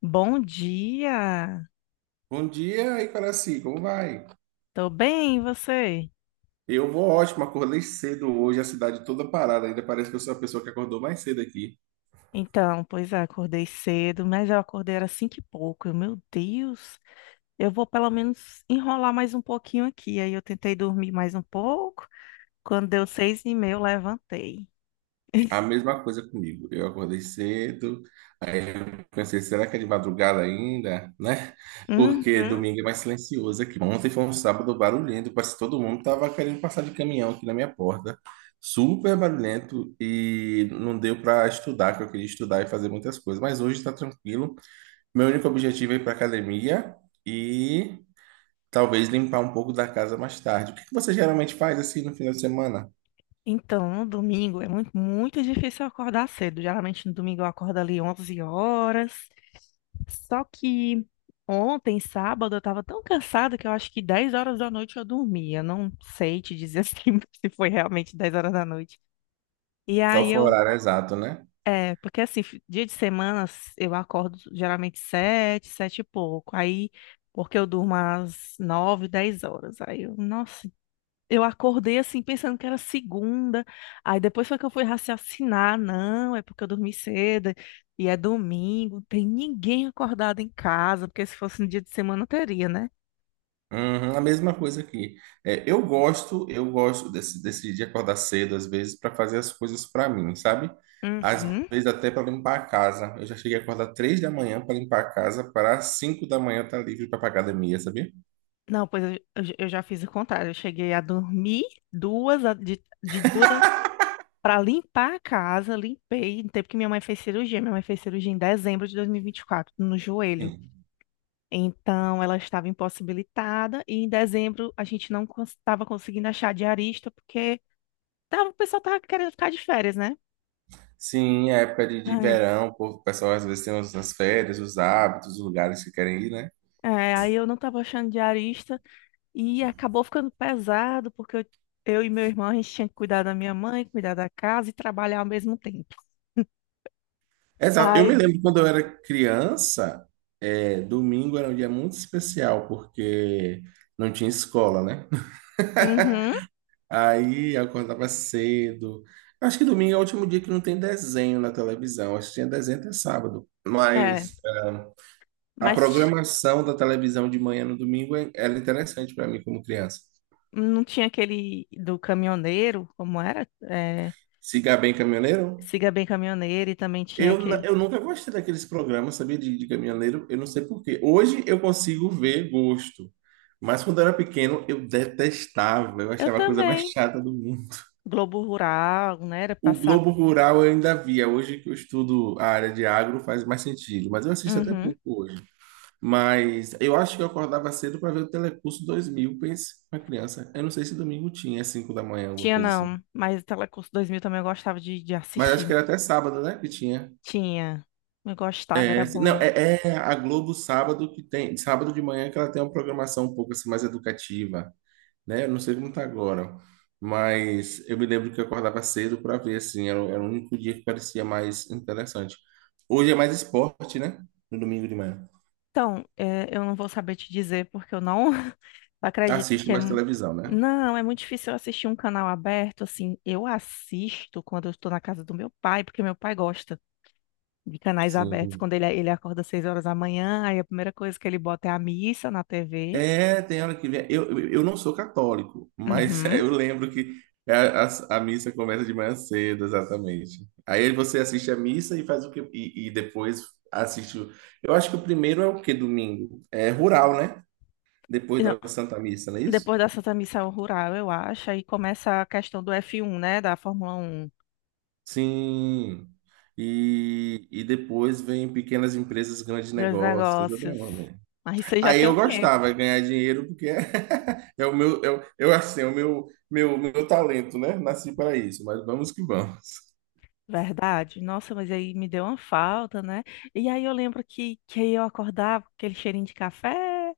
Bom dia! Bom dia, Icaraci, como vai? Tô bem, e você? Eu vou ótimo, acordei cedo hoje, a cidade toda parada, ainda parece que eu sou a pessoa que acordou mais cedo aqui. Então, pois é, acordei cedo, mas eu acordei era cinco e pouco. Eu, meu Deus, eu vou pelo menos enrolar mais um pouquinho aqui. Aí eu tentei dormir mais um pouco. Quando deu 6h30, eu levantei. A mesma coisa comigo. Eu acordei cedo, aí eu pensei, será que é de madrugada ainda, né? Porque Uhum. domingo é mais silencioso aqui. Ontem foi um sábado barulhento, parece que todo mundo tava querendo passar de caminhão aqui na minha porta. Super barulhento e não deu para estudar, que eu queria estudar e fazer muitas coisas. Mas hoje está tranquilo. Meu único objetivo é ir para academia e talvez limpar um pouco da casa mais tarde. O que que você geralmente faz assim no final de semana? Então, no domingo é muito, muito difícil eu acordar cedo. Geralmente no domingo eu acordo ali 11 horas. Só que ontem, sábado, eu tava tão cansada que eu acho que 10 horas da noite eu dormia. Não sei te dizer assim se foi realmente 10 horas da noite. E Qual aí foi o eu. horário exato, né? É, porque assim, dia de semana eu acordo geralmente sete e pouco. Aí, porque eu durmo às 9 10 horas. Aí eu, nossa, eu acordei assim, pensando que era segunda. Aí depois foi que eu fui raciocinar. Não, é porque eu dormi cedo e é domingo. Tem ninguém acordado em casa, porque se fosse no dia de semana teria, né? Uhum, a mesma coisa aqui. É, eu gosto desse de acordar cedo, às vezes, para fazer as coisas para mim, sabe? Às Uhum. vezes até para limpar a casa. Eu já cheguei a acordar 3 da manhã para limpar a casa, para 5 da manhã estar livre para pra academia, sabia? Não, pois eu já fiz o contrário. Eu cheguei a dormir duas, de duas para limpar a casa. Limpei no tempo que minha mãe fez cirurgia. Minha mãe fez cirurgia em dezembro de 2024, no joelho. Sim. Então, ela estava impossibilitada e em dezembro a gente não estava conseguindo achar diarista porque tava, o pessoal estava querendo ficar de férias, né? Sim, é época de Ai, verão, o povo- o pessoal às vezes tem as férias, os hábitos, os lugares que querem ir, né? é, aí eu não estava achando diarista e acabou ficando pesado porque eu e meu irmão a gente tinha que cuidar da minha mãe, cuidar da casa e trabalhar ao mesmo tempo. Exato. Eu Ai, me lembro quando eu era criança, é, domingo era um dia muito especial, porque não tinha escola, né? uhum, Aí eu acordava cedo. Acho que domingo é o último dia que não tem desenho na televisão. Acho que tinha desenho até sábado. é, Mas a mas programação da televisão de manhã no domingo é- era interessante para mim como criança. não tinha aquele do caminhoneiro, como era? É, Siga Bem Caminhoneiro? siga bem caminhoneiro e também tinha Eu, n- aquele. eu nunca gostei daqueles programas, sabia, de caminhoneiro. Eu não sei por quê. Hoje eu consigo ver gosto. Mas quando eu era pequeno, eu detestava. Eu Eu achava a coisa mais também. chata do mundo. Globo Rural, né? Era O passava. Globo Rural eu ainda via. Hoje que eu estudo a área de agro faz mais sentido, mas eu assisto até Uhum. pouco hoje. Mas eu acho que eu acordava cedo para ver o Telecurso 2000, pense, uma criança. Eu não sei se domingo tinha, às 5 da manhã, alguma Tinha coisa assim. não, mas o Telecurso 2000 também eu gostava de Mas acho que assistir. era até sábado, né, que tinha. Tinha. Eu gostava, era É, se- não, bom. é, é a Globo sábado que tem, sábado de manhã que ela tem uma programação um pouco assim mais educativa. Né? Eu não sei como tá agora, mas eu me lembro que eu acordava cedo para ver, assim, era, o- era o único dia que parecia mais interessante. Hoje é mais esporte, né? No domingo de manhã. Então, é, eu não vou saber te dizer porque eu não acredito Assiste que é. mais televisão, né? Não, é muito difícil eu assistir um canal aberto, assim. Eu assisto quando eu estou na casa do meu pai, porque meu pai gosta de canais abertos. Sim. Quando ele acorda às 6 horas da manhã, aí a primeira coisa que ele bota é a missa na TV. É, tem hora que vem. Eu não sou católico, mas é, Uhum. eu lembro que a missa começa de manhã cedo, exatamente. Aí você assiste a missa e faz o que e depois assiste. Eu acho que o primeiro é o que domingo? É rural, né? Depois da Santa Missa, não é isso? Depois da Santa Missão Rural, eu acho, aí começa a questão do F1, né? Da Fórmula 1, Sim. E depois vem pequenas empresas, grandes dos negócios, tem toda negócios. uma ordem. Mas isso aí você já Aí tem eu um tempo, gostava de ganhar dinheiro porque é, é o meu, eu assim, é o meu, meu, meu talento, né? Nasci para isso, mas vamos que vamos. verdade? Nossa, mas aí me deu uma falta, né? E aí eu lembro que aí eu acordava com aquele cheirinho de café,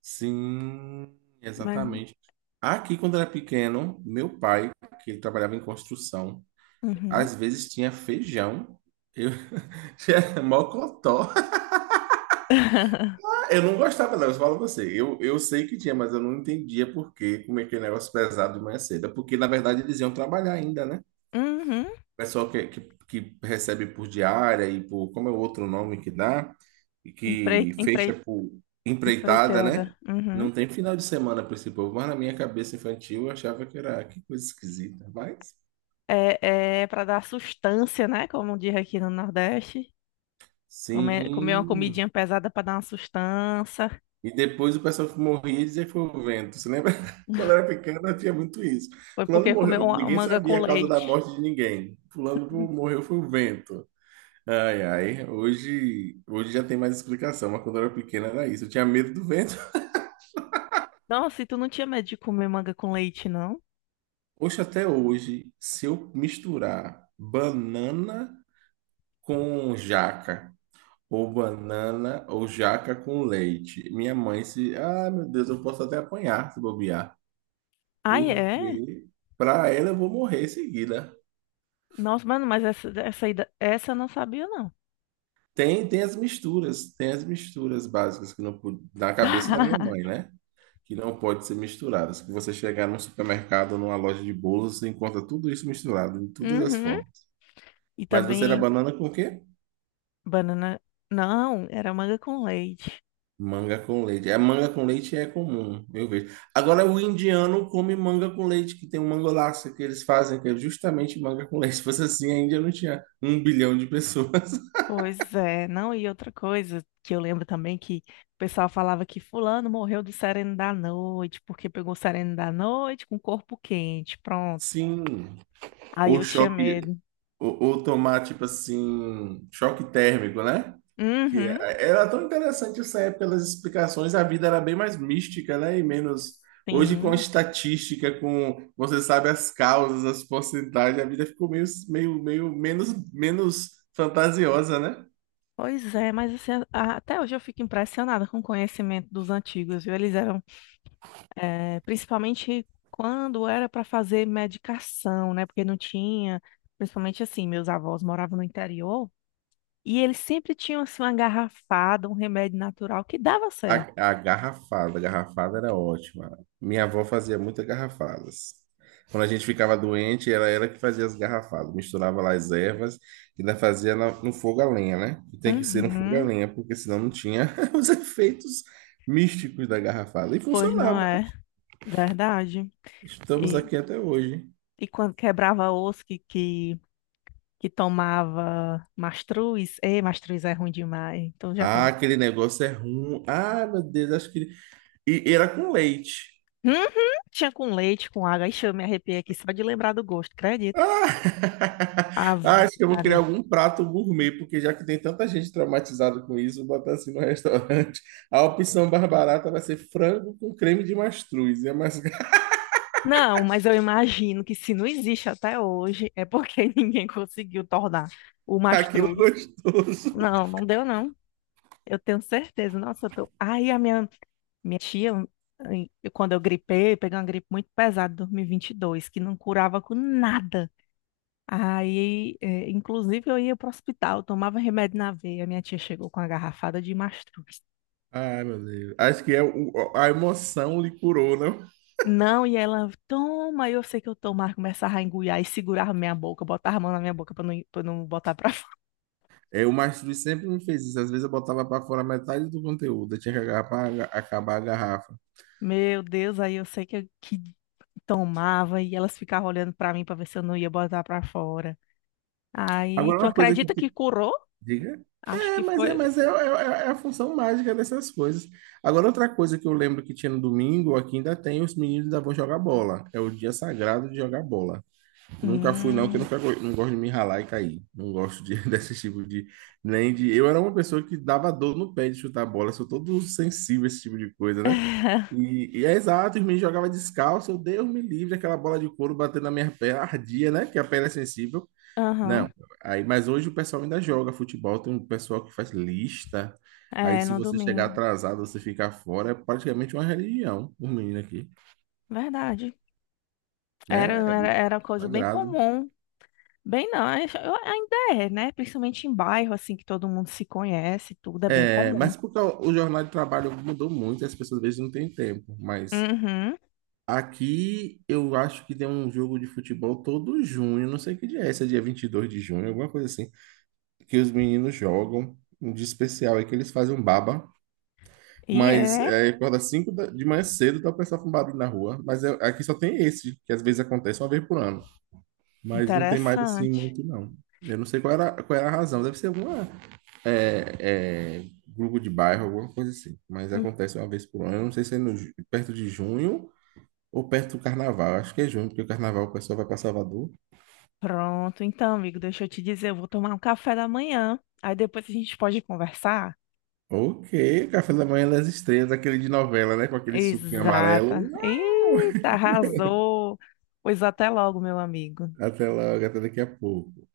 Sim, mas. exatamente. Aqui, quando era pequeno, meu pai, que ele trabalhava em construção, Uhum. às vezes tinha feijão, eu tinha mocotó. Eu não gostava, não, eu falo pra você. Eu sei que tinha, mas eu não entendia por que como é que é negócio pesado de manhã cedo. É porque, na verdade, eles iam trabalhar ainda, né? O Uhum. pessoal que recebe por diária e por, como é o outro nome que dá, e Empre, que fecha empre, por empreitada, Empreitada. né? Uhum. Não tem final de semana para esse povo, mas na minha cabeça infantil eu achava que era, que coisa esquisita. Mas, É para dar sustância, né? Como diz aqui no Nordeste. Comer uma sim, comidinha pesada para dar uma sustância. e depois o pessoal que morria e dizia que foi o vento. Você lembra? Quando eu era pequeno, tinha muito isso. Foi Fulano porque comeu morreu. Ninguém manga com sabia a causa da leite. morte de ninguém. Fulano morreu foi o vento. Ai, ai. Hoje já tem mais explicação, mas quando eu era pequeno era isso. Eu tinha medo do vento. Nossa, e tu não tinha medo de comer manga com leite, não? Hoje, até hoje, se eu misturar banana com jaca, ou banana ou jaca com leite, minha mãe se. Ah, meu Deus, eu posso até apanhar se bobear. Ai, é? Porque para ela eu vou morrer em seguida. Nossa, mano, mas essa eu não sabia, não. Tem as misturas básicas que não pod- na cabeça da minha mãe, né? Que não pode ser misturadas. Que você chegar num supermercado, numa loja de bolos, você encontra tudo isso misturado de todas as Uhum. formas. E Mas você era também banana com o quê? banana. Não, era manga com leite. Manga com leite. A manga com leite é comum, eu vejo. Agora o indiano come manga com leite, que tem um mangolaço que eles fazem, que é justamente manga com leite. Se fosse assim, a Índia não tinha 1 bilhão de pessoas. Pois é, não, e outra coisa que eu lembro também que o pessoal falava que fulano morreu do sereno da noite, porque pegou o sereno da noite com o corpo quente, pronto. Sim. Aí O eu tinha choque, medo. ou tomar, tipo assim, choque térmico, né? Que Uhum, é, era tão interessante essa época pelas explicações, a vida era bem mais mística, né? E menos. Hoje, com a sim. estatística, com você sabe as causas, as porcentagens, a vida ficou meio, meio menos, menos, fantasiosa, né? Pois é, mas assim, até hoje eu fico impressionada com o conhecimento dos antigos, viu? Eles eram, principalmente quando era para fazer medicação, né? Porque não tinha, principalmente assim, meus avós moravam no interior e eles sempre tinham assim uma garrafada, um remédio natural que dava A, certo. a garrafada, a garrafada era ótima. Minha avó fazia muitas garrafadas. Quando a gente ficava doente, ela era que fazia as garrafadas. Misturava lá as ervas e ainda fazia na- no fogo a lenha, né? E tem que ser no fogo a Uhum, lenha, porque senão não tinha os efeitos místicos da garrafada. E pois não funcionava, né? é, verdade. Estamos E, aqui até hoje. e quando quebrava osso que tomava mastruz, ei, mastruz é ruim demais. Então já Ah, aquele negócio é ruim. Ah, meu Deus, acho que. E era com leite. uhum, tinha com leite, com água. Ixi, eu me arrepiei aqui só de lembrar do gosto, Ah, acredito. ah, Ave acho que eu vou criar Maria. algum prato gourmet, porque já que tem tanta gente traumatizada com isso, vou botar assim no restaurante. A opção mais barata vai ser frango com creme de mastruz. É mais Não, mas eu imagino que se não existe até hoje, é porque ninguém conseguiu tornar o aquilo mastruz. gostoso. Não, não deu não. Eu tenho certeza. Nossa, eu tô. Aí a minha tia, quando eu gripei, eu peguei uma gripe muito pesada em 2022, que não curava com nada. Aí, inclusive, eu ia para o hospital, tomava remédio na veia. Minha tia chegou com a garrafada de mastruz. Ai, meu Deus. Acho que é a emoção lhe curou, não? Não, e ela, toma, eu sei que eu tomo, ela começava a engolir e segurava minha boca, botava a mão na minha boca pra não botar pra fora. É, o mastruz sempre me fez isso. Às vezes eu botava para fora metade do conteúdo. Eu tinha que agarrar pra acabar a garrafa. Meu Deus, aí eu sei que tomava e elas ficavam olhando pra mim pra ver se eu não ia botar pra fora. Aí, Agora, tu uma coisa que acredita que te... curou? Diga. Acho É, que mas é, foi. mas é a função mágica dessas coisas. Agora, outra coisa que eu lembro que tinha no domingo, aqui ainda tem, os meninos ainda vão jogar bola. É o dia sagrado de jogar bola. Eu nunca fui, não, porque eu Hum. nunca, go- não gosto de me ralar e cair. Não gosto de, desse tipo de. Nem de. Eu era uma pessoa que dava dor no pé de chutar bola, sou todo sensível a esse tipo de coisa, né? E é exato, os meninos jogavam descalço, eu Deus me livre, aquela bola de couro batendo na minha perna, ardia, né? Que a perna é sensível. Não, Aham. aí, mas hoje o pessoal ainda joga futebol, tem um pessoal que faz lista. Aí É, se no você chegar domingo. atrasado, você ficar fora, é praticamente uma religião, os meninos aqui, Verdade. Era, né? É era, um era uma coisa bem sagrado. comum. Bem, não, ainda é, né? Principalmente em bairro, assim, que todo mundo se conhece, tudo é bem É, comum. mas porque o jornal de trabalho mudou muito, as pessoas às vezes não têm tempo, mas Uhum. aqui eu acho que tem um jogo de futebol todo junho, não sei que dia é esse, é dia 22 de junho, alguma coisa assim, que os meninos jogam, um dia especial aí que eles fazem um baba. E Mas é é, acorda 5 da- de manhã cedo, tá o pessoal com barulho na rua. Mas é- aqui só tem esse, que às vezes acontece uma vez por ano. Mas não tem mais assim interessante. muito, não. Eu não sei qual era a razão. Deve ser alguma grupo de bairro, alguma coisa assim. Mas Hum, acontece uma vez por ano. Eu não sei se é no ju- perto de junho ou perto do carnaval. Acho que é junho, porque o carnaval o pessoal vai para Salvador. Pronto, então, amigo, deixa eu te dizer, eu vou tomar um café da manhã. Aí depois a gente pode conversar. Ok, café da manhã das estrelas, aquele de novela, né? Com aquele suquinho amarelo. Exata. Eita, arrasou. Pois até logo, meu amigo. Até logo, até daqui a pouco.